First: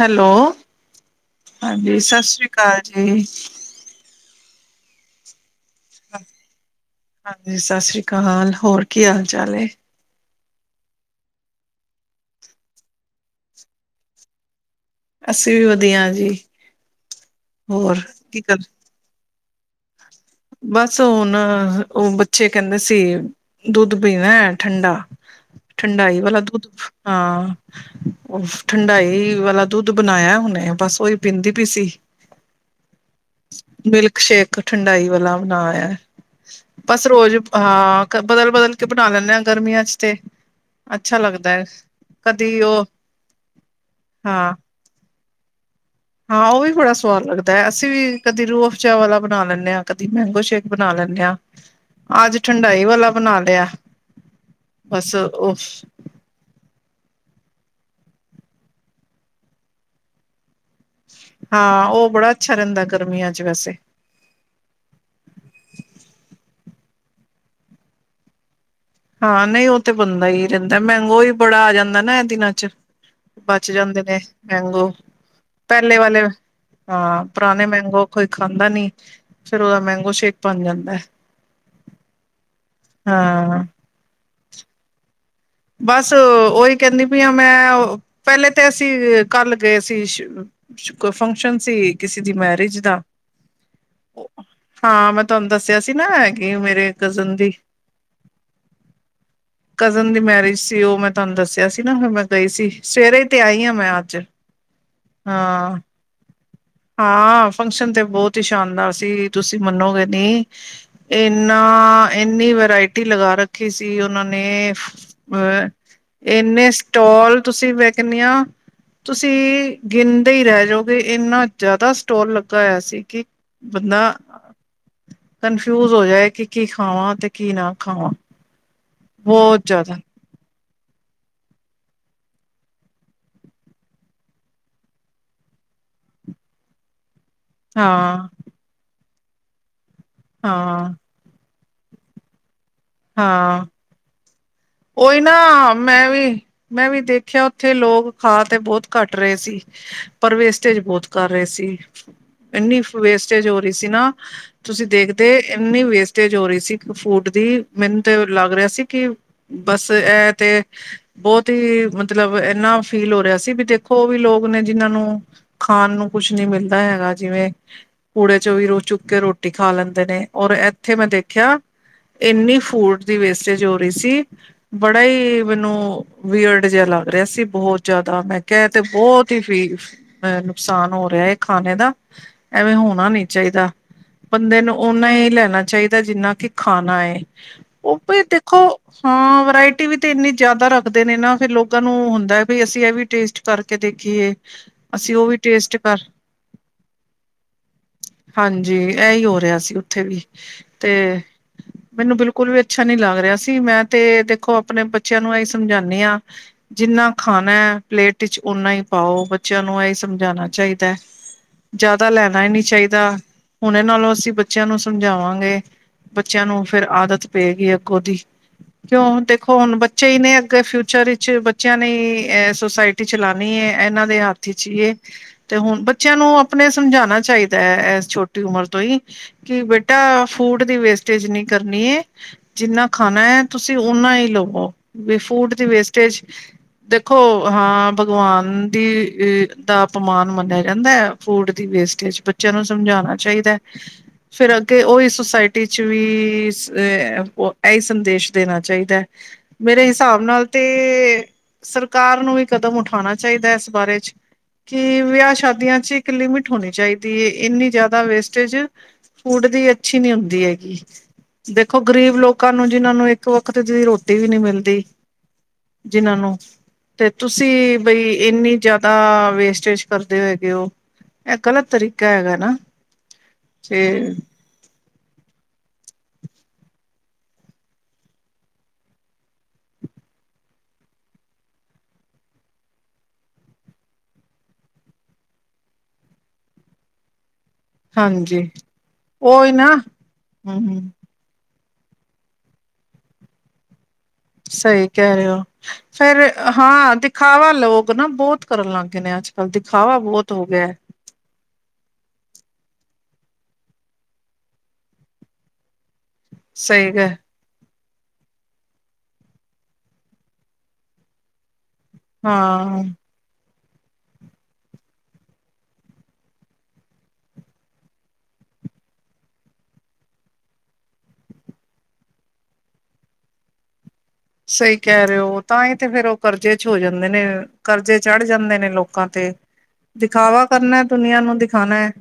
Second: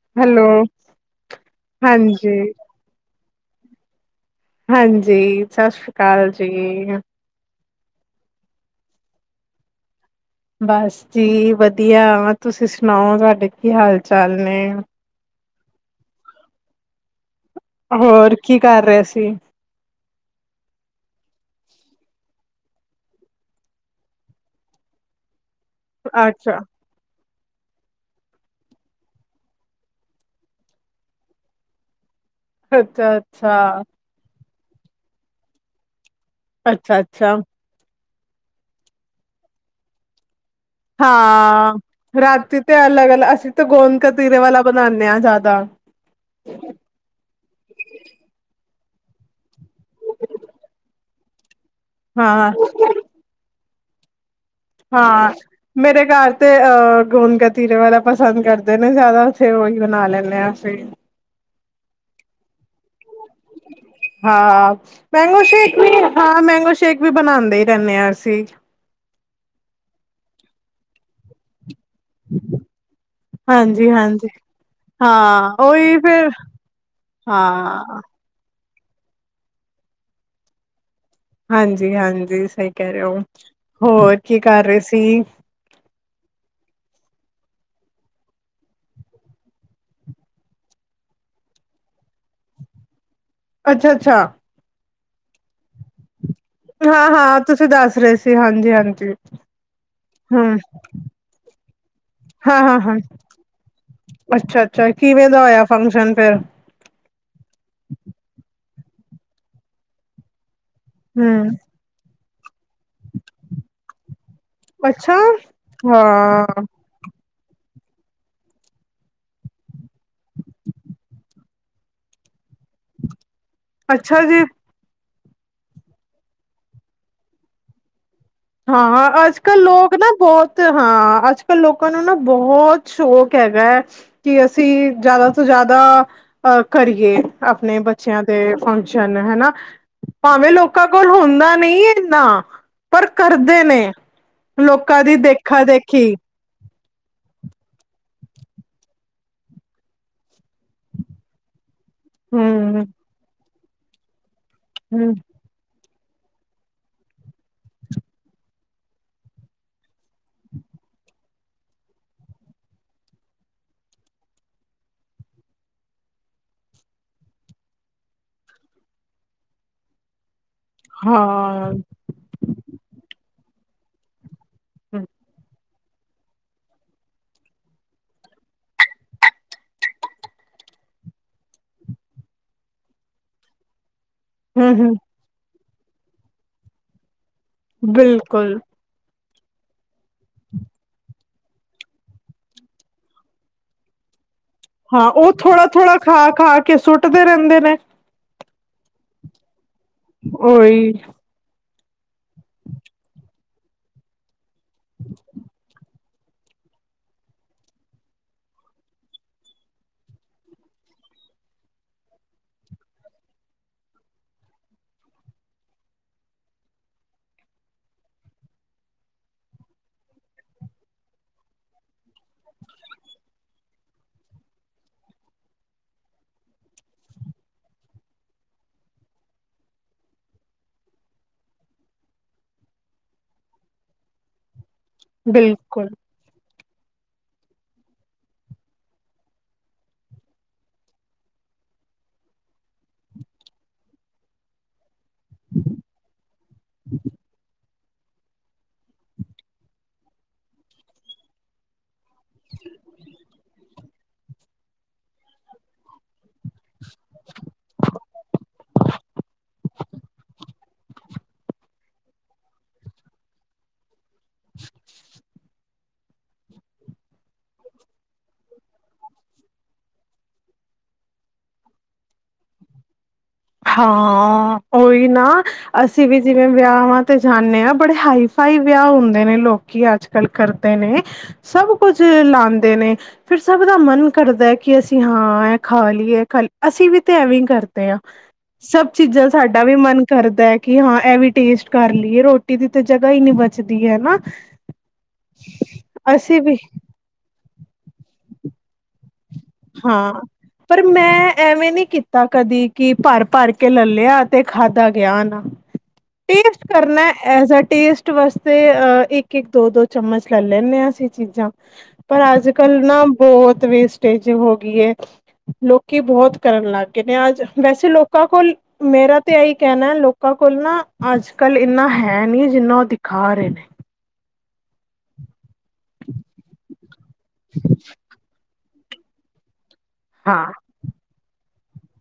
Hello, ਹਾਂਜੀ ਸਤਿ ਸ੍ਰੀ ਅਕਾਲ ਜੀ। ਹਾਂਜੀ ਸਤਿ ਸ੍ਰੀ ਅਕਾਲ ਜੀ। ਹਾਂਜੀ ਸਤਿ ਸ੍ਰੀ ਅਕਾਲ, ਹੋਰ ਕੀ ਹਾਲ- ਚਾਲ ਹੈ? ਬਸ ਜੀ ਵਧੀਆ, ਤੁਸੀਂ ਸੁਣਾਓ ਤੁਹਾਡੇ ਕੀ ਹਾਲ ਚਾਲ ਨੇ? ਅਸੀ ਵੀ ਵਧੀਆ ਜੀ, ਹੋਰ ਕੀ ਕਰ ਕਰ ਰਹੇ ਸੀ। ਬਸ ਹੁਣ ਉਹ ਬੱਚੇ ਕਹਿੰਦੇ ਸੀ। ਦੁੱਧ ਪੀਣਾ ਹੈ ਠੰਡਾ, ਠੰਡਾਈ ਵਾਲਾ ਅੱਛਾ, ਦੁੱਧ, ਹਾਂ। ਉਹ ਠੰਡਾਈ ਵਾਲਾ ਦੁੱਧ ਬਣਾਇਆ ਹੁਣੇ ਬਸ ਉਹੀ ਪੀਂਦੀ ਪਈ ਸੀ ਅੱਛਾ, ਅੱਛਾ। ਮਿਲਕ ਸ਼ੇਕ ਠੰਡਾਈ ਵਾਲਾ ਬਣਾਆ। ਅੱਛਾ, ਬਸ ਅੱਛਾ ਰੋਜ਼ ਹਾਂ। ਬਦਲ- ਬਦਲ ਕੇ ਬਣਾ ਲੈਂਦੇ ਹਾਂ ਗਰਮੀਆਂ ਚ' ਤੇ ਅੱਛਾ ਲੱਗਦਾ ਹੈ ਹਾਂ। ਰਾਤੀ ਕਦੀ ਤੇ ਉਹ ਅਲੱਗ ਅਲ ਅਸੀਂ ਤਾਂ ਗੋਦ ਕਤੀਰੇ ਹਾਂ ਵਾਲਾ ਬਣਾਉਦੇ ਹਾਂ ਜ਼ਿਆਦਾ। ਹਾਂ। ਉਹ ਵੀ ਬੜਾ ਸਵਾਦ ਲੱਗਦਾ ਹੈ ਅਸੀਂ ਵੀ ਕਦੇ ਰੋਹਫਚਾ ਵਾਲਾ ਬਣਾ ਲੈਂਦੇ ਹਾਂ। ਕਦੀ ਮੈਂਗੋ ਸ਼ੇਕ ਬਣਾ ਲੈਂਦੇ ਹਾਂ। ਅੱਜ ਹਾਂ, ਠੰਢਾਈ ਵਾਲਾ ਬਣਾ ਲਿਆ। ਬਸ ਹਾਂ। ਉਹ ਮੇਰੇ ਘਰ ਤੇ ਅਹ ਗੁੰਦ ਗਤੀਰੇ ਵਾਲਾ ਪਸੰਦ ਕਰਦੇ ਨੇ। ਜ਼ਿਆਦਾ ਉੱਥੇ ਉਹੀ ਬਣਾ ਲੈਂਦੇ ਹਾਂ ਅਸੀਂ। ਹਾਂ। ਉਹ ਬੜਾ ਅੱਛਾ ਰਹਿੰਦਾ ਗਰਮੀਆਂ ਚ' ਵੈਸੇ। ਹਾਂ। ਮੈਂਗੋ ਸ਼ੇਕ ਵੀ ਹਾਂ, ਮੈਂਗੋ ਸ਼ੇਕ ਵੀ ਬਣਾਉਂਦੇ ਹੀ ਰਹਿੰਦੇ ਹਾਂ ਅਸੀਂ। ਹਾਂ। ਨਹੀਂ ਉਹ ਤੇ ਬੰਦਾ ਹੀ ਰਹਿੰਦਾ, ਮਹਿੰਗੋ ਹੀ ਬੜਾ ਆ ਜਾਂਦਾ ਨਾ ਇਹ ਦਿਨਾਂ ਚ' ਬਚ ਹਾਂਜੀ ਜਾਂਦੇ ਨੇ ਹਾਂਜੀ ਮੈਂਗੋ। ਹਾਂ ਉਹੀ ਪਹਿਲੇ ਵਾਲੇ ਫਿਰ ਹਾਂ ਪੁਰਾਣੇ ਹਾਂ ਮੈਂਗੋ। ਕੋਈ ਖਾਂਦਾ ਨਹੀਂ, ਫੇਰ ਉਹਦਾ ਮੈਂਗੋ ਸ਼ੇਕ ਬਣ ਜਾਂਦਾ। ਹਾਂਜੀ-ਹਾਂਜੀ, ਸਹੀ ਕਹਿ ਰਹੇ ਹੋ ਹਾਂ ਹੋਰ ਕੀ ਕਰ ਰਹੇ ਸੀ? ਬਸ ਉਹੀ ਕਹਿੰਦੀ ਪੀ ਆ। ਮੈਂ ਪਹਿਲੇ ਤੇ ਅਸੀਂ ਕੱਲ ਗਏ ਸੀ। ਫੰਕਸ਼ਨ ਸੀ ਕਿਸੇ ਦੀ ਮੈਰਿਜ ਦਾ। ਅੱਛਾ- ਅੱਛਾ। ਹਾਂ। ਮੈਂ ਤੁਹਾਨੂੰ ਦੱਸਿਆ ਸੀ ਨਾ। ਮੇਰੇ ਹਾਂ ਕਜ਼ਨ ਹਾਂ ਦੀ, ਤੁਸੀਂ ਦੱਸ ਰਹੇ ਸੀ ਹਾਂਜੀ ਹਾਂਜੀ ਕਜ਼ਨ ਦੀ ਮੈਂ, ਹਮ ਸੀ। ਉਹ ਮੈਂ ਤੁਹਾਨੂੰ ਦੱਸਿਆ ਸੀ ਨਾ ਫਿਰ ਮੈਂ ਗਈ ਹਾਂ ਸੀ। ਸਵੇਰੇ ਤੇ ਆਈ ਆਂ ਮੈਂ ਅੱਜ। ਆ ਕਿਵੇਂ ਦਾ ਹੋਇਆ ਹਾਂ ਫੰਕਸ਼ਨ ਫਿਰ? ਹਾਂ। ਫੰਕਸ਼ਨ ਤੇ ਬਹੁਤ ਹੀ ਸ਼ਾਨਦਾਰ ਸੀ। ਤੁਸੀਂ ਮੰਨੋਗੇ ਨੀ, ਹਮ ਇਨਾ, ਇੰਨੀ ਵਰਾਇਟੀ ਲਗਾ ਰੱਖੀ। ਰਖੀ ਸੀ ਉਹਨਾਂ ਨੇ। ਅੱਛਾ ਅਹ ਹਾਂ ਇੰਨੇ, ਸਟੋਲ ਤੁਸੀਂ ਮੈਂ ਕਹਿੰਦੀ ਹਾਂ। ਤੁਸੀਂ ਗਣਦੇ ਹੀ ਰਹਿ ਜਾਓਗੇ, ਇਨਾ ਜ਼ਿਆਦਾ ਸਟੋਰ ਲੱਗਾ ਹੋਇਆ ਸੀ ਕਿ, ਬੰਦਾ ਅੱਛਾ ਜੀ ਕੰਨਫਿਊਜ ਹੋ ਜਾਏ ਕਿ, ਕੀ ਖਾਵਾਂ ਤੇ ਕੀ ਨਾ ਖਾਵਾਂ। ਹਾਂ, ਅੱਜ ਕੱਲ੍ਹ ਬਹੁਤ ਲੋਕ ਜ਼ਿਆਦਾ ਨਾ ਬਹੁਤ ਤੇ ਹਾਂ। ਅੱਜ-ਕੱਲ੍ਹ ਲੋਕਾਂ ਨੂੰ ਨਾ ਬਹੁਤ ਸ਼ੌਕ ਹੈਗਾ ਹੈ। ਕਿ ਅਸੀਂ ਜ਼ਿਆਦਾ ਤੋਂ ਜ਼ਿਆਦਾ ਅ, ਕਰੀਏ। ਆਪਣੇ ਬੱਚਿਆਂ ਹਾਂ ਦੇ ਫੰਕਸ਼ਨ। ਹਨਾ। ਭਾਵੇਂ ਲੋਕਾਂ ਹਾਂ ਕੋਲ ਹੁੰਦਾ ਨਹੀਂ ਇੰਨਾ। ਪਰ ਕਰਦੇ ਹਾਂ। ਨੇ ਲੋਕਾਂ ਦੀ ਉਹੀ ਦੇਖਾ ਨਾ ਦੇਖੀ ਮੈਂ ਵੀ, ਮੈਂ ਵੀ ਦੇਖਿਆ ਉੱਥੇ ਲੋਕ ਖਾ ਤੇ ਬਹੁਤ ਘੱਟ ਰਹੇ ਸੀ। ਪਰ ਵੇਸਟੇਜ ਬਹੁਤ ਕਰ ਰਹੇ ਸੀ। ਹਮ ਇੰਨੀ ਵੇਸਟੇਜ ਹੋ ਰਹੀ ਸੀ ਨਾ, ਤੁਸੀਂ ਹਮ ਦੇਖਦੇ ਇੰਨੀ ਵੇਸਟੇਜ ਹੋ ਰਹੀ ਸੀ। ਇੱਕ ਫੂਡ ਦੀ ਮੈਨੂੰ ਤੇ ਲੱਗ ਰਿਹਾ ਸੀ। ਕਿ ਬਸ ਇਹ ਤੇ ਬਹੁਤ ਹੀ ਮਤਲਬ ਇਨਾ ਫੀਲ ਹੋ ਰਿਹਾ ਸੀ ਵੀ ਦੇਖੋ, ਉਹ ਵੀ ਲੋਕ ਨੇ ਜਿਹਨਾਂ ਨੂੰ ਖਾਣ ਨੂੰ ਕੁਛ ਨੀ ਮਿਲਦਾ ਹੈਗਾ। ਜਿਵੇਂ ਕੂੜੇ ਚ' ਵੀ ਰੋਜ਼ ਚੁੱਕ ਕੇ ਰੋਟੀ ਖਾ ਲੈਂਦੇ ਨੇ। ਔਰ ਉੱਥੇ ਮੈਂ ਦੇਖਿਆ, ਹਾਂ ਇੰਨੀ ਫੂਡ ਦੀ ਵੇਸਟੇਜ ਹੋ ਰਹੀ ਸੀ। ਬੜਾ ਮੈਨੂੰ, ਬਅਰਡ ਜਿਹਾ ਲੱਗ ਰਿਹਾ ਸੀ ਬਹੁਤ ਜਿਆਦਾ। ਮੈਂ ਕਿਹਾਹਿ ਤੇ ਬਹੁਤ ਹੀ ਫੀ ਅਹ ਨੁਕਸਾਨ ਹੋ ਰਿਹਾ ਹੈ ਖਾਣੇ ਦਾ। ਐਵੇਂ ਹੋਣਾ ਨੀ ਚਾਹੀਦਾ। ਬੰਦੇ ਹਮ ਨੂੰ ਹਮ ਓਨਾ ਹੀ ਲੈਣਾ ਚਾਹੀਦਾ ਜਿੰਨਾ ਕਿ ਖਾਣਾ। ਉਹ ਵੀ ਬਿਲਕੁਲ ਦੇਖੋ, ਹਾਂ। ਵਰਾਇਟੀ ਵੀ ਤੇ ਇੰਨੀ ਜ਼ਿਆਦਾ ਰੱਖਦੇ ਨੇ ਨਾ। ਫਿਰ ਲੋਕ ਉਹਾਂ ਨੂੰ ਹੁੰਦਾ ਹੈ ਵੀ ਅਸੀਂ ਇਹ ਵੀ ਟੇਸਟ ਕਰਕੇ ਦੇਖੀਏ। ਹਾਂ। ਅਸੀਂ ਉਹ ਵੀ ਥੋੜ੍ਹਾ ਟੇਸਟ -ਥੋੜ੍ਹਾ ਕਰ ਖਾ ਖਾ ਕੇ ਸੁੱਟਦੇ ਰਹਿੰਦੇ ਨੇ। ਹਾਂਜੀ। ਇਹੀ ਹੋ ਰਿਹਾ ਸੀ ਉੱਥੇ ਵੀ ਤੇ। ਉਹੀ ਮੈਨੂੰ ਬਿਲਕੁਲ ਵੀ ਅੱਛਾ ਨੀ ਲੱਗ ਰਿਹਾ ਸੀ। ਮੈਂ ਤੇ ਦੇਖੋ ਆਪਣੇ ਬੱਚਿਆਂ ਨੂੰ ਆਂ ਸਮਝਾਦੀ ਹਾਂ। ਜਿੰਨਾ ਖਾਣਾ ਹੈ ਪਲੇਟ ਵਿੱਚ ਓਨਾ ਹੀ ਪਾਓ, ਬੱਚਿਆਂ ਨੂੰ ਇਹ ਸਮਝਾਉਣਾ ਚਾਹੀਦਾ ਹੈ। ਜ਼ਿਆਦਾ ਲੈਣਾ ਹੀ ਨਹੀਂ ਚਾਹੀਦਾ, ਹੁਣ ਨਾਲੋਂ ਅਸੀਂ ਬੱਚਿਆਂ ਨੂੰ ਸਮਝਾਵਾਂਗੇ। ਬੱਚਿਆਂ ਨੂੰ ਫਿਰ ਆਦਤ ਪਏਗੀ ਅੱਗੋਂ ਦੀ, ਕਿਉਂ ਦੇਖੋ ਹੁਣ ਬੱਚੇ ਹੀ ਨੇ ਅੱਗੇ ਫਿਊਚਰ ਵਿੱਚ ਬੱਚਿਆਂ ਨੇ ਅ ਸੁਸਾਇਟੀ, ਸੁਸਾਇਟੀ ਚਲਉਣੀ ਏ, ਇਹਨਾਂ ਦੇ ਹੱਥ ਵਿਚ ਹੀ। ਤੇ ਹੁਣ ਬੱਚਿਆਂ ਨੂੰ ਆਪਣੇ ਸਮਝਾਉਣਾ ਚਾਹੀਦਾ ਹੈ, ਇਸ ਛੋਟੀ ਉਮਰ ਤੋਂ ਹੀ, ਕਿ ਬੇਟਾ, ਫੂਡ ਦੀ ਵੇਸਟੇਜ ਨਹੀਂ, ਕਰਨੀ ਹੈ ਜਿੰਨਾ ਖਾਣਾ ਹੈ, ਤੁਸੀਂ ਓਨਾ ਹੀ ਲਵੋ। ਵੀ ਫੂਡ ਦੀ ਬਿਲਕੁਲ ਵੇਸਟੇਜ, ਦੇਖੋ, ਹਾਂ ਭਗਵਾਨ ਦੀ ਅ ਦਾ ਅਪਮਾਨ ਮੰਨਿਆ ਜਾਂਦਾ ਹੈ ਫੂਡ ਦੀ ਵੇਸਟੇਜ ਬੱਚਿਆਂ ਨੂੰ ਸਮਝਾਉਣਾ ਚਾਹੀਦਾ, ਫਿਰ ਅੱਗੇ ਉਹ ਇਸ ਸੋਸਾਇਟੀ 'ਚ ਵੀ ਇਹੀ ਸੰਦੇਸ਼ ਦੇਣਾ ਚਾਹੀਦਾ ਹੈ, ਮੇਰੇ ਹਿਸਾਬ ਨਾਲ ਤੇ ਸਰਕਾਰ ਨੂੰ ਵੀ ਕਦਮ ਉਠਾਣਾ ਚਾਹੀਦੈ ਐਸ ਬਾਰੇ ਚ, ਕਿ ਵਿਆਹ ਸ਼ਾਦੀਆਂ ਚ ਇੱਕ ਲਿਮਿਟ ਹੋਣੀ ਚਾਹੀਦੀ ਹੈ ਇੰਨੀ ਜ਼ਿਆਦਾ ਵੇਸਟੇਜ, ਫੂਡ ਦੀ ਅੱਛੀ ਨੀ ਹੁੰਦੀ ਹੈਗੀ ਦੇਖੋ ਗ਼ਰੀਬ ਲੋਕਾਂ ਨੂੰ ਜਿਹਨਾਂ ਨੂੰ ਇੱਕ ਵਕਤ ਦੀ ਰੋਟੀ ਵੀ ਨੀ ਮਿਲਦੀ ਜਿਹਨਾਂ ਨੂੰ ਤੇ ਤੁਸੀਂ ਬਈ ਇੰਨੀ ਜ਼ਿਆਦਾ ਵੇਸਟੇਜ ਕਰਦੇ ਹੈਗੇ ਹੋ ਇਹ ਗਲਤ ਤਰੀਕਾ ਹੈਗਾ ਨਾ ਤੇ ਹਾਂ ਓਹੀ ਨਾ ਅਸੀਂ ਵੀ ਜਿਵੇਂ ਵਿਆਹਾਂ ਤੇ ਜਾਨੇ ਆ, ਬੜੇ ਹਾਈ ਫਾਈ ਵਿਆਹ ਹੁੰਦੇ ਨੇ ਲੋਕ ਕੀ ਅੱਜ -ਕੱਲ੍ਹ ਕਰਦੇ ਨੇ, ਸਭ ਕੁਝ ਲਾਉਦੇ ਨੇ ਫਿਰ ਸਭ ਦਾ ਮਨ ਕਰਦਾ ਕਿ ਅਸੀਂ ਹਾਂ ਇਹ ਖਾ ਲਈਏ ਖ ਅਸੀਂ ਵੀ ਤੇ ਐਵੇਂ ਹੀ ਕਰਦੇ ਹਾਂ ਹਾਂਜੀ ਸਭ ਚੀਜ਼ਾਂ ਉਹੀ ਸਾਡਾ ਵੀ ਨਾ ਮਨ ਕਰਦਾ ਹਮ ਹੈ ਕਿ ਹਮ ਹਾਂ ਇਹ ਵੀ ਟੇਸਟ ਕਰ ਲਈਏ, ਰੋਟੀ ਦੀ ਤਾਂ ਜਗ੍ਹਾ ਹੀ ਨੀ ਬਚਦੀ ਹੈਨਾ ਸਹੀ ਕਹਿ ਰਹੇ ਓ, ਫੇਰ ਅਸੀਂ ਵੀ ਹਾਂ ਦਿਖਾਵਾ ਲੋਕ ਨਾ ਬਹੁਤ ਕਰਨ ਲੱਗ ਗਏ ਨੇ ਅੱਜ ਦਿਖਾਵਾ ਹਾਂ ਬਹੁਤ ਹੋ ਗਿਆ ਪਰ ਮੈਂ ਐਵੇਂ ਨੀ ਕੀਤਾ ਕਦੀ ਕਿ ਭਰ- ਭਰ ਕੇ ਲੈ ਲਿਆ ਤੇ ਖਾਧਾ ਗਿਆ ਨਾ ਟੇਸਟ ਸਹੀ ਗ ਕਰਨਾ ਐਜ ਆ ਟੇਸਟ ਟੇਸਟ ਵਾਸਤੇ ਅਹ ਇੱਕ- ਇੱਕ, ਦੋ -ਦੋ ਚਮਚ ਲੈ ਲੈਂਦੇ ਹਾਂ ਅਸੀਂ ਚੀਜ਼ਾਂ ਪਰ ਅੱਜ- ਕਲ ਹਾਂ। ਨਾ ਬਹੁਤ ਵੇਸਟੇਜ ਹੋ ਗਈ ਲੋਕੀ ਬਹੁਤ ਕਰਨ ਲੱਗ ਗਏ ਨੇ ਅੱਜ, ਵੈਸੇ ਲੋਕਾਂ ਕੋਲ ਮੇਰਾ ਤਾਂ ਇਹੀ ਕਹਿਣਾ ਲੋਕਾਂ ਕੋਲ ਨਾ ਅੱਜ -ਕੱਲ ਇੰਨਾ ਹੈ ਨਹੀਂ, ਜਿੰਨਾ ਉਹ ਦਿਖਾ ਰਹੇ ਨੇ ਸਹੀ ਕਹਿ ਰਹੇ ਹੋ, ਤਾਂ ਹੀ ਤੇ ਫੇਰ ਉਹ ਕਰਜ਼ੇ'ਚ ਹੋ ਜਾਂਦੇ ਨੇ, ਕਰਜ਼ੇ ਚੜ ਜਾਂਦੇ ਨੇ ਲੋਕ ਲੋਕਾਂ ਤੇ ਦਿਖਾਵਾ ਕਰਨਾ ਦੁਨੀਆਂ ਨੂੰ ਦਿਖਾਣਾ ਹੈ,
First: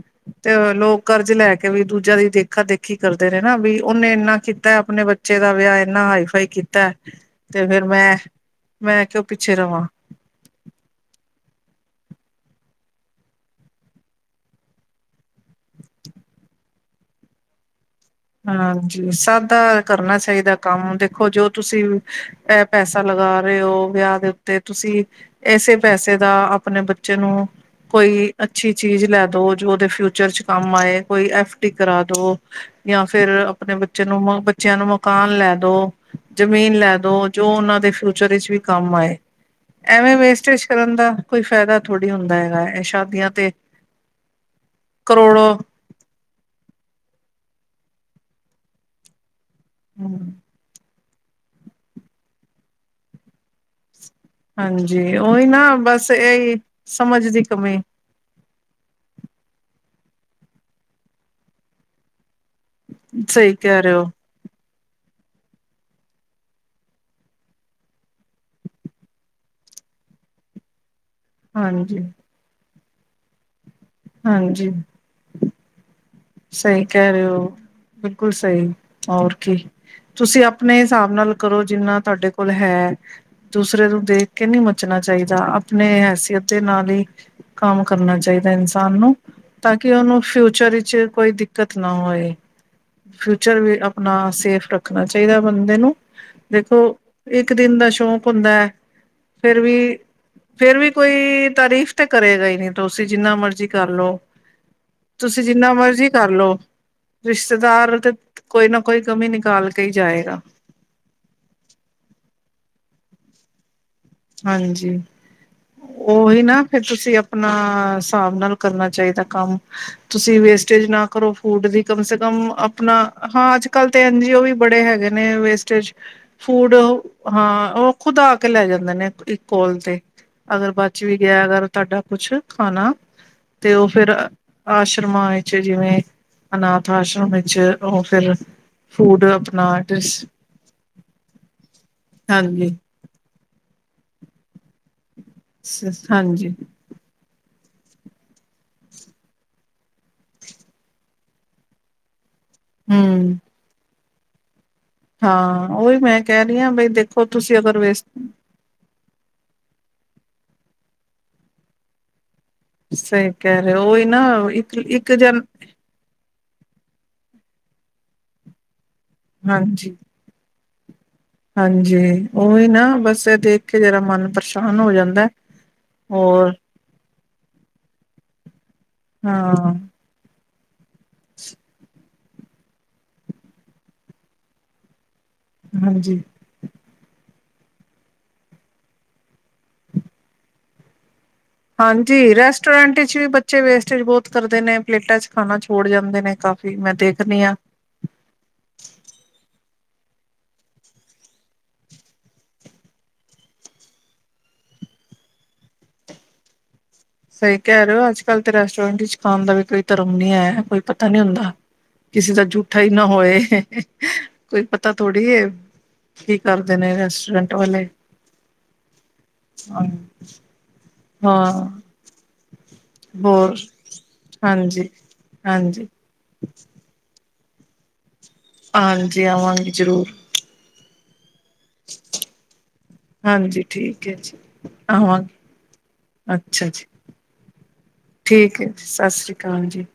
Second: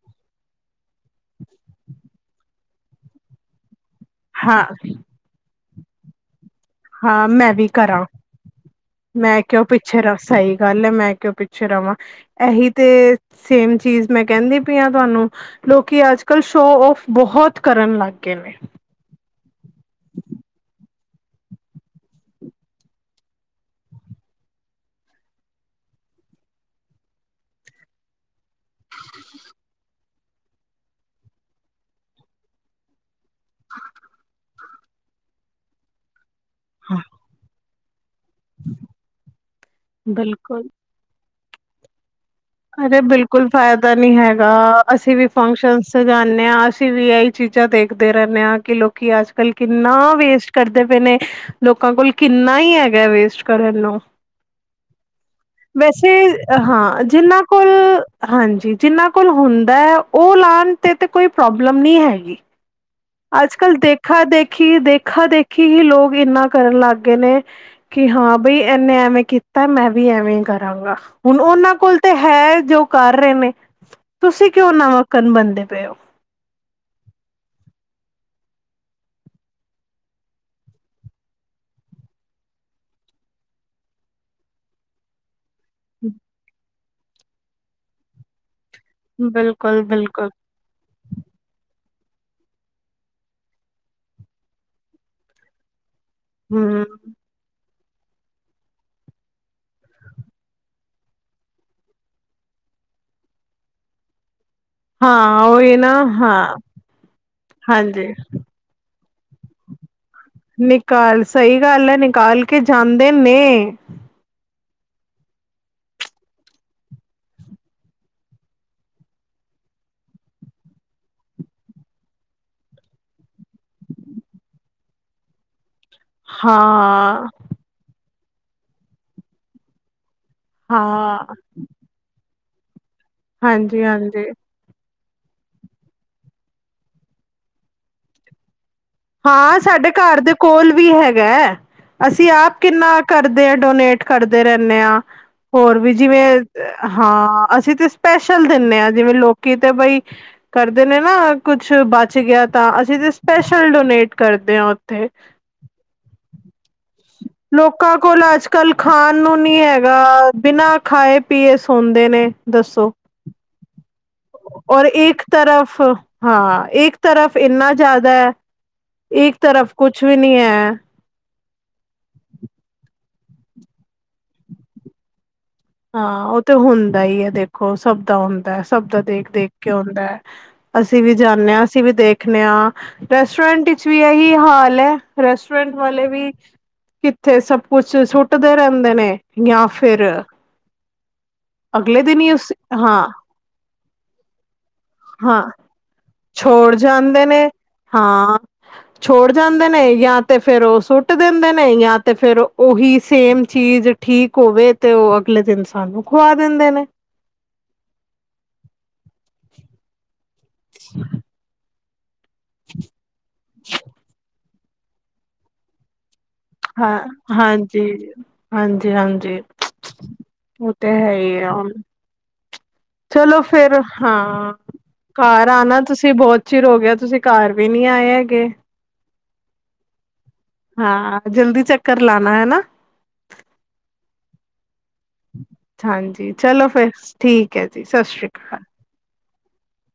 ਤੇ ਲੋਕ ਕਰਜ਼ ਲੈਕੇ ਵੀ ਦੂਜਿਆ ਦੀ ਦੇਖਾ-ਦੇਖੀ ਕਰਦੇ ਨੇ, ਨਾ ਵੀ ਉਹਨੇ ਇੰਨਾ ਕੀਤਾ, ਹਾਂ-ਹਾਂ-ਹਾਂ ਆਪਣੇ ਬੱਚੇ ਦਾ ਵਿਆਹ ਇਨਾ ਹਾਈਫਾਈ ਕੀਤਾ। ਹਾਂ, ਮੈਂ ਤੇ ਵੀ ਫੇਰ ਕਰਾਂ, ਮੈਂ ਮੈਂ ਕਿਉਂ, ਪਿੱਛੇ ਰ ਸ ਹੀ ਗੱਲ ਹੈ ਮੈਂ ਕਿਉ ਪਿੱਛੇ ਰਵਾਂ, ਇਹੀ ਤੇ ਸੇਮ ਚੀਜ਼ ਮੈਂ ਕਹਿੰਦੀ ਪਈ ਹਾਂ, ਤੁਹਾਨੂੰ। ਲੋਕੀ ਅੱਜ-ਕੱਲ ਸ਼ੋ-ਓਫ ਬਹੁਤ ਕਰਨ ਲੱਗ ਗਏ ਨੇ ਹਾਂਜੀ, ਸਭ ਦਾ ਕਰਨਾ ਚਾਹੀਦਾ ਕੰਮ, ਦੇਖੋ ਜੋ ਤੁਸੀਂ ਐ ਪੈਸਾ ਲਗਾ ਰਹੇ ਹੋ, ਵਿਆਹ ਦੇ ਉੱਤੇ ਤੁਸੀਂ ਐਸੇ ਪੈਸੇ ਦਾ ਆਪਣੇ ਬੱਚੇ ਨੂੰ, ਕੋਈ ਅੱਛੀ ਚੀਜ਼ ਲੈਦੋ, ਜੋ ਉਹਦੇ ਫਿਊਚਰ 'ਚ ਕੰਮ ਆਏ, ਕੋਈ ਐਫਡੀ ਕਰਾਦੋ ਜਾਂ ਫਿਰ ਆਪਣੇ ਬੱਚੇ ਨੂੰ ਬੱਚਿਆਂ ਨੂੰ ਮਕਾਨ ਲੈ ਦੋ ਜ਼ਮੀਨ ਲੈ ਦੋ ਜੋ ਉਹਨਾਂ ਦੇ ਫਿਊਚਰ ਵਿੱਚ ਵੀ ਕੰਮ ਆਏ, ਐਵੇਂ ਬਿਲਕੁਲ ਵੇਸਟੇਜ ਕਰ ਕਰਨ ਦਾ, ਕੋਈ ਫਾਇਦਾ ਥੋੜੀ ਹੁੰਦਾ ਹੈ ਅਰੇ ਬਿਲਕੁਲ ਫ਼ਾਇਦਾ ਨਹੀਂ ਹੈਗਾ, ਅਸੀਂ ਵੀ ਕਰੋੜੋ ਫੰਕਸ਼ਨ ਸਜਾਉਂਦੇ ਹਾਂ ਅਸੀਂ ਵੀ ਇਹੀ ਚੀਜ਼ਾਂ ਦੇਖਦੇ ਰਹਿੰਦੇ ਹਾਂ ਕਿ ਲੋਕ ਕਿ ਅੱਜ -ਕੱਲ ਕਿੰਨਾ ਵੇਸਟ ਕਰਦੇ ਪਏ ਨੇ ਲੋਕਾਂ ਕੋਲ ਕਿੰਨਾ ਹੀ ਹੈਗਾ ਵੇਸਟ ਕਰਨ ਨੂੰ ਹਾਂਜੀ ਉਹੀ ਨਾ ਬਸ ਵੈਸੇ ਇਹੀ ਹਾਂ ਸਮਝ ਜਿੰਨਾਂ ਦੀ ਕੋਲ ਕਮੀ ਹਾਂਜੀ। ਜਿੰਨਾਂ ਕੋਲ ਹੁੰਦਾ ਹੈ ਉਹ ਲਾਉਣ ਤੇ ਤੇ ਕੋਈ ਪ੍ਰੋਬਲਮ ਨਹੀਂ ਹੈਗੀ। ਸਹੀ ਅੱਜ-ਕਲ ਕਹਿ ਰਹੇ ਹੋ ਦੇਖਾ ਦੇਖੀ ਦੇਖਾ ਦੇਖੀ ਹੀ ਲੋਕ ਏਨਾ ਕਰਨ ਲਾਗੇ ਨੇ। ਕਿ ਹਾਂ ਬਈ ਇਹਨੇ ਐਵੇਂ ਕੀਤਾ ਮੈਂ ਵੀ ਐਵੇਂ ਕਰਾਂਗਾ। ਹੁਣ ਉਹਨਾਂ ਕੋਲ ਹਾਂਜੀ ਤਾਂ ਹੈ ਜੋ ਕਰ ਰਹੇ ਨੇ। ਤੁਸੀਂ ਕਿਉਂ ਹਾਂਜੀ ਨਵਕਨ ਬਣਦੇ ਪਏ ਹੋ। ਸਹੀ ਕਹਿ ਰਹੇ ਹੋ। ਬਿਲਕੁਲ ਸਹੀ ਹੋਰ ਕੀ। ਤੁਸੀਂ ਆਪਣੇ ਹਿਸਾਬ ਨਾਲ ਕਰੋ, ਜਿੰਨਾ ਤੁਹਾਡੇ ਕੋਲ ਹੈ। ਦੂਸਰੇ ਨੂੰ ਦੇਖਕੇ ਨਹੀਂ ਮੱਚਣਾ ਚਾਹੀਦਾ। ਆਪਣੇ ਹੈਸੀਅਤ ਦੇ ਨਾਲ ਹੀ ਕੰਮ ਕਰਨਾ ਚਾਹੀਦਾ। ਇਨ ਤਾਨੂੰ। ਤਾਂ ਬਿਲਕੁਲ ਕਿ ਉਹਨੂੰ ਬਿਲਕੁਲ। ਫਿਊਚਰ ਵਿੱਚ ਕੋਈ ਦਿੱਕਤ ਨਾ ਹੋਏ। ਫਿਊਚਰ ਵੀ ਆਪਣਾ ਸੇਫ ਰੱਖਣਾ ਚਾਹੀਦਾ ਬੰਦੇ ਨੂੰ। ਦੇਖੋ, ਹੂੰ ਇੱਕ ਦਿਨ ਦਾ ਸ਼ੌਕ ਹੁੰਦਾ ਹੈ। ਫਿਰ ਵੀ ਫਿਰ ਵੀ ਕੋਈ ਤਾਰੀਫ਼ ਤੇ ਕਰੇਗਾ ਹੀ ਨਹੀਂ, ਤੁਸੀਂ ਜਿੰਨਾ ਮਰਜ਼ੀ ਕਰਲੋ। ਹਾਂ ਤੁਸੀਂ ਜਿੰਨਾ ਉਹੀ ਨਾ ਮਰਜ਼ੀ ਹਾਂ ਕਰਲੋ। ਰਿਸ਼ਤੇਦਾਰ ਹਾਂਜੀ। ਤੇ ਕੋਈ ਨਾ ਕੋਈ ਕਮੀ ਨਿਕਾਲਕੇ ਹੀ ਜਾਏਗਾ। ਨਿਕਾਲ ਸਹੀ ਗੱਲ ਐ, ਨਿਕਾਲ ਕੇ ਜਾਂਦੇ ਨੇ। ਹਾਂਜੀ। ਉਹੀ ਨਾ ਫਿਰ ਤੁਸੀਂ, ਆਪਣਾ ਹਿਸਾਬ ਨਾਲ ਕਰਨਾ ਚਾਹੀਦਾ ਕੰਮ। ਤੁਸੀਂ ਵੇਸਟੇਜ ਨਾ ਕਰੋ ਫੂਡ ਦੀ, ਕਮ ਸੇ ਕਮ ਆਪਣਾ ਹਾਂ, ਅੱਜ-ਕੱਲ ਤੇ ਐੰਜੀ ਓ ਵੀ ਬੜੇ ਹੈਗੇ ਨੇ ਵੇਸਟੇਜ। ਫੂਡ ਹਾਂ। ਹਾਂ, ਉਹ ਖੁਦ ਆਕੇ ਲੈ ਜਾਂਦੇ ਨੇ ਇੱਕ ਕੌਲ ਤੇ। ਅਗਰ ਬੱਚ ਵੀ ਹਾਂ ਗਿਆ ਅਗਰ ਤੁਹਾਡਾ ਕੁਛ ਖਾਣਾ। ਤੇ ਹਾਂਜੀ ਉਹ ਫਿਰ ਹਾਂਜੀ ਆਸ਼ਰਮਾਂ ਵਿੱਚ ਜਿਵੇਂ, ਅਨਾਥ ਆਸ਼ਰਮ ਵਿੱਚ, ਉਹ ਫਿਰ- ਫੂਡ ਹਾਂ, ਆਪਣਾ ਸਾਡੇ ਘਰ ਦੇ ਕੋਲ ਵੀ ਹੈਗਾ। ਅਸੀਂ ਆਪ ਹਾਂਜੀ ਕਿੰਨਾ ਕਰਦੇ ਹਾਂ ਡੋਨੇਟ। ਕਰਦੇ ਰਹਿੰਦੇ ਹਾਂ। ਹੋਰ ਵੀ ਜਿਵੇਂ ਹਾਂਜੀ ਹਾਂ, ਅਸੀਂ ਤੇ ਸਪੈਸ਼ਲ ਦਿੰਨੇ ਆਂ। ਜਿਵੇਂ ਲੋਕੀ ਤੇ ਬਈ ਕਰਦੇ ਨੇ ਨਾ ਕੁਛ ਬਚ ਗਿਆ ਤਾਂ, ਅਸੀਂ ਤੇ ਹਮ ਸਪੈਸ਼ਲ ਡੋਨੇਟ ਕਰਦੇ ਹਾਂ ਉੱਥੇ। ਹਾਂ। ਉਹੀ ਮੈਂ ਕਹਿ ਰਹੀ ਹਾਂ, ਬਈ ਦੇਖੋ, ਤੁਸੀਂ ਅਗਰ ਵੇਸ ਕਲ ਖਾਣ ਨੂੰ ਨੀ ਹੈਗਾ। ਬਿਨਾਂ ਖਾਏ-ਪੀਏ ਸੌਂਦੇ ਨੇ। ਦੱਸੋ। ਸਹੀ ਕਹਿ ਰਹੇ ਹੋ ਉਹੀ ਨਾ ਇੱਕ ਔਰ ਇੱਕ ਇਕ ਜਨ ਤਰਫ ਹਾਂ, ਇੱਕ ਤਰਫ ਇੰਨਾ ਜ਼ਿਆਦੈ, ਇੱਕ ਤਰਫ ਹਾਂਜੀ ਕੁਛ ਵੀ ਨੀ ਹੈ। ਹਾਂਜੀ। ਉਹੀ ਨਾ ਬਸ ਇਹ ਦੇਖਕੇ ਜਰਾ ਮਨ ਪਰੇਸ਼ਾਨ ਹੋ ਜਾਂਦਾ। ਹਾਂ, ਉਹ ਤੇ ਹੋਰ ਹੁੰਦਾ ਹੀ ਹੈ ਦੇਖੋ, ਸਭ ਦਾ ਹੁੰਦਾ, ਸਭ ਦਾ ਹਾਂ ਦੇਖ-ਦੇਖਕੇ ਹੋਂਦਾ। ਅਸੀਂ ਵੀ ਜਾਂਦੇ ਹਾਂ, ਅਸੀਂ ਵੀ ਦੇਖਦੇ ਹਾਂ, ਰੈਸਟੋਰੈਂਟ ਵਿਚ ਵੀ ਇਹੀ ਹਾਲ ਹੈ। ਰੈਸਟੋਰੈਂਟ ਵਾਲੇ ਹਾਂਜੀ ਵੀ ਕਿ ਏਥੇ ਸਭ ਕੁਛ ਸੁੱਟਦੇ ਰਹਿੰਦੇ ਨੇ। ਜਾਂ ਫਿਰ ਅਗਲੇ ਦਿਨ ਹੀ ਹਾਂਜੀ। ਉਸ ਰੈਸਟੋਰੈਂਟ ਹਾਂ, ਚ' ਵੀ ਬੱਚੇ ਵੇਸਟੇਜ ਬਹੁਤ ਕਰਦੇ ਨੇ। ਪਲੇਟਾਂ ਚ' ਹਾਂ, ਖਾਣਾ ਛੋੜ ਜਾਂਦੇ ਨੇ। ਨਹੀਂ, ਕਾਪੀ ਛੋੜ ਚ' ਮੈਂ ਜਾਂਦੇ ਦੇਖਦੀ ਨੇ, ਆਂ। ਹਾਂ। ਛੋੜ ਜਾਂਦੇ ਨੇ ਜਾਂ ਤਾਂ ਫਿਰ ਉਹ ਸੁੱਟ ਦਿੰਦੇ ਨੇ ਜਾਂ ਤਾਂ ਫਿਰ ਉਹੀ ਸੇਮ ਚੀਜ਼ ਠੀਕ ਹੋਵੇ ਤੇ ਉਹ ਅਗਲੇ ਦਿਨ ਸਾਨੂੰ ਖੁਵਾ ਦਿੰਦੇ ਨੇ। ਸਹੀ ਕਹਿ ਰਹੇ ਹੋ ਅੱਜ ਕੱਲ੍ਹ ਤੇ ਰੈਸਟੋਰੈਂਟ ਵਿੱਚ ਖਾਣ ਦਾ ਵੀ ਕੋਈ ਧਰਮ ਨੀ ਹੈ ਕੋਈ ਪਤਾ ਨੀ ਹੁੰਦਾ। ਕਿਸੇ ਦਾ ਝੂਠਾ ਹੀ ਨਾ ਹੋਏ। ਕੋਈ ਪਤਾ ਥੋੜ੍ਹੀ ਕੀ ਕਰ। ਹਾਂ, ਹਾਂਜੀ। ਹਾਂਜੀ। ਹਾਂਜੀ। ਹਾਂ ਉਹ ਤੇ, ਹੈ ਹੀ ਚਲੋ ਹੋਰ ਫੇਰ ਹਾਂ, ਹਾਂਜੀ ਘਰ ਆਣਾ ਹਾਂਜੀ ਤੁਸੀਂ। ਤੇ ਬਹੁਤ ਚਿਰ ਹੋ ਗਿਆ, ਤੁਸੀਂ ਘਰ ਵੀ ਨਹੀਂ ਆਏ ਹੈਗੇ। ਹਾਂਜੀ। ਆਵਾਂਗੀ ਜ਼ਰੂਰ। ਹਾਂ, ਜਲਦੀ ਚੱਕਰ ਲਾਨਾ ਹੈਨਾ। ਹਾਂਜੀ। ਠੀਕ ਹੈ ਜੀ, ਆਵਾਂਗੇ। ਹਾਂਜੀ। ਅੱਛਾ ਚਲੋ ਜੀ ਫਿਰ ਠੀਕ ਹੈ ਜੀ। ਸਤਿ ਸ਼੍ਰੀ ਠੀਕ ਹੈ ਜੀ, ਸਤਿ ਸ਼੍ਰੀ ਅਕਾਲ ਜੀ।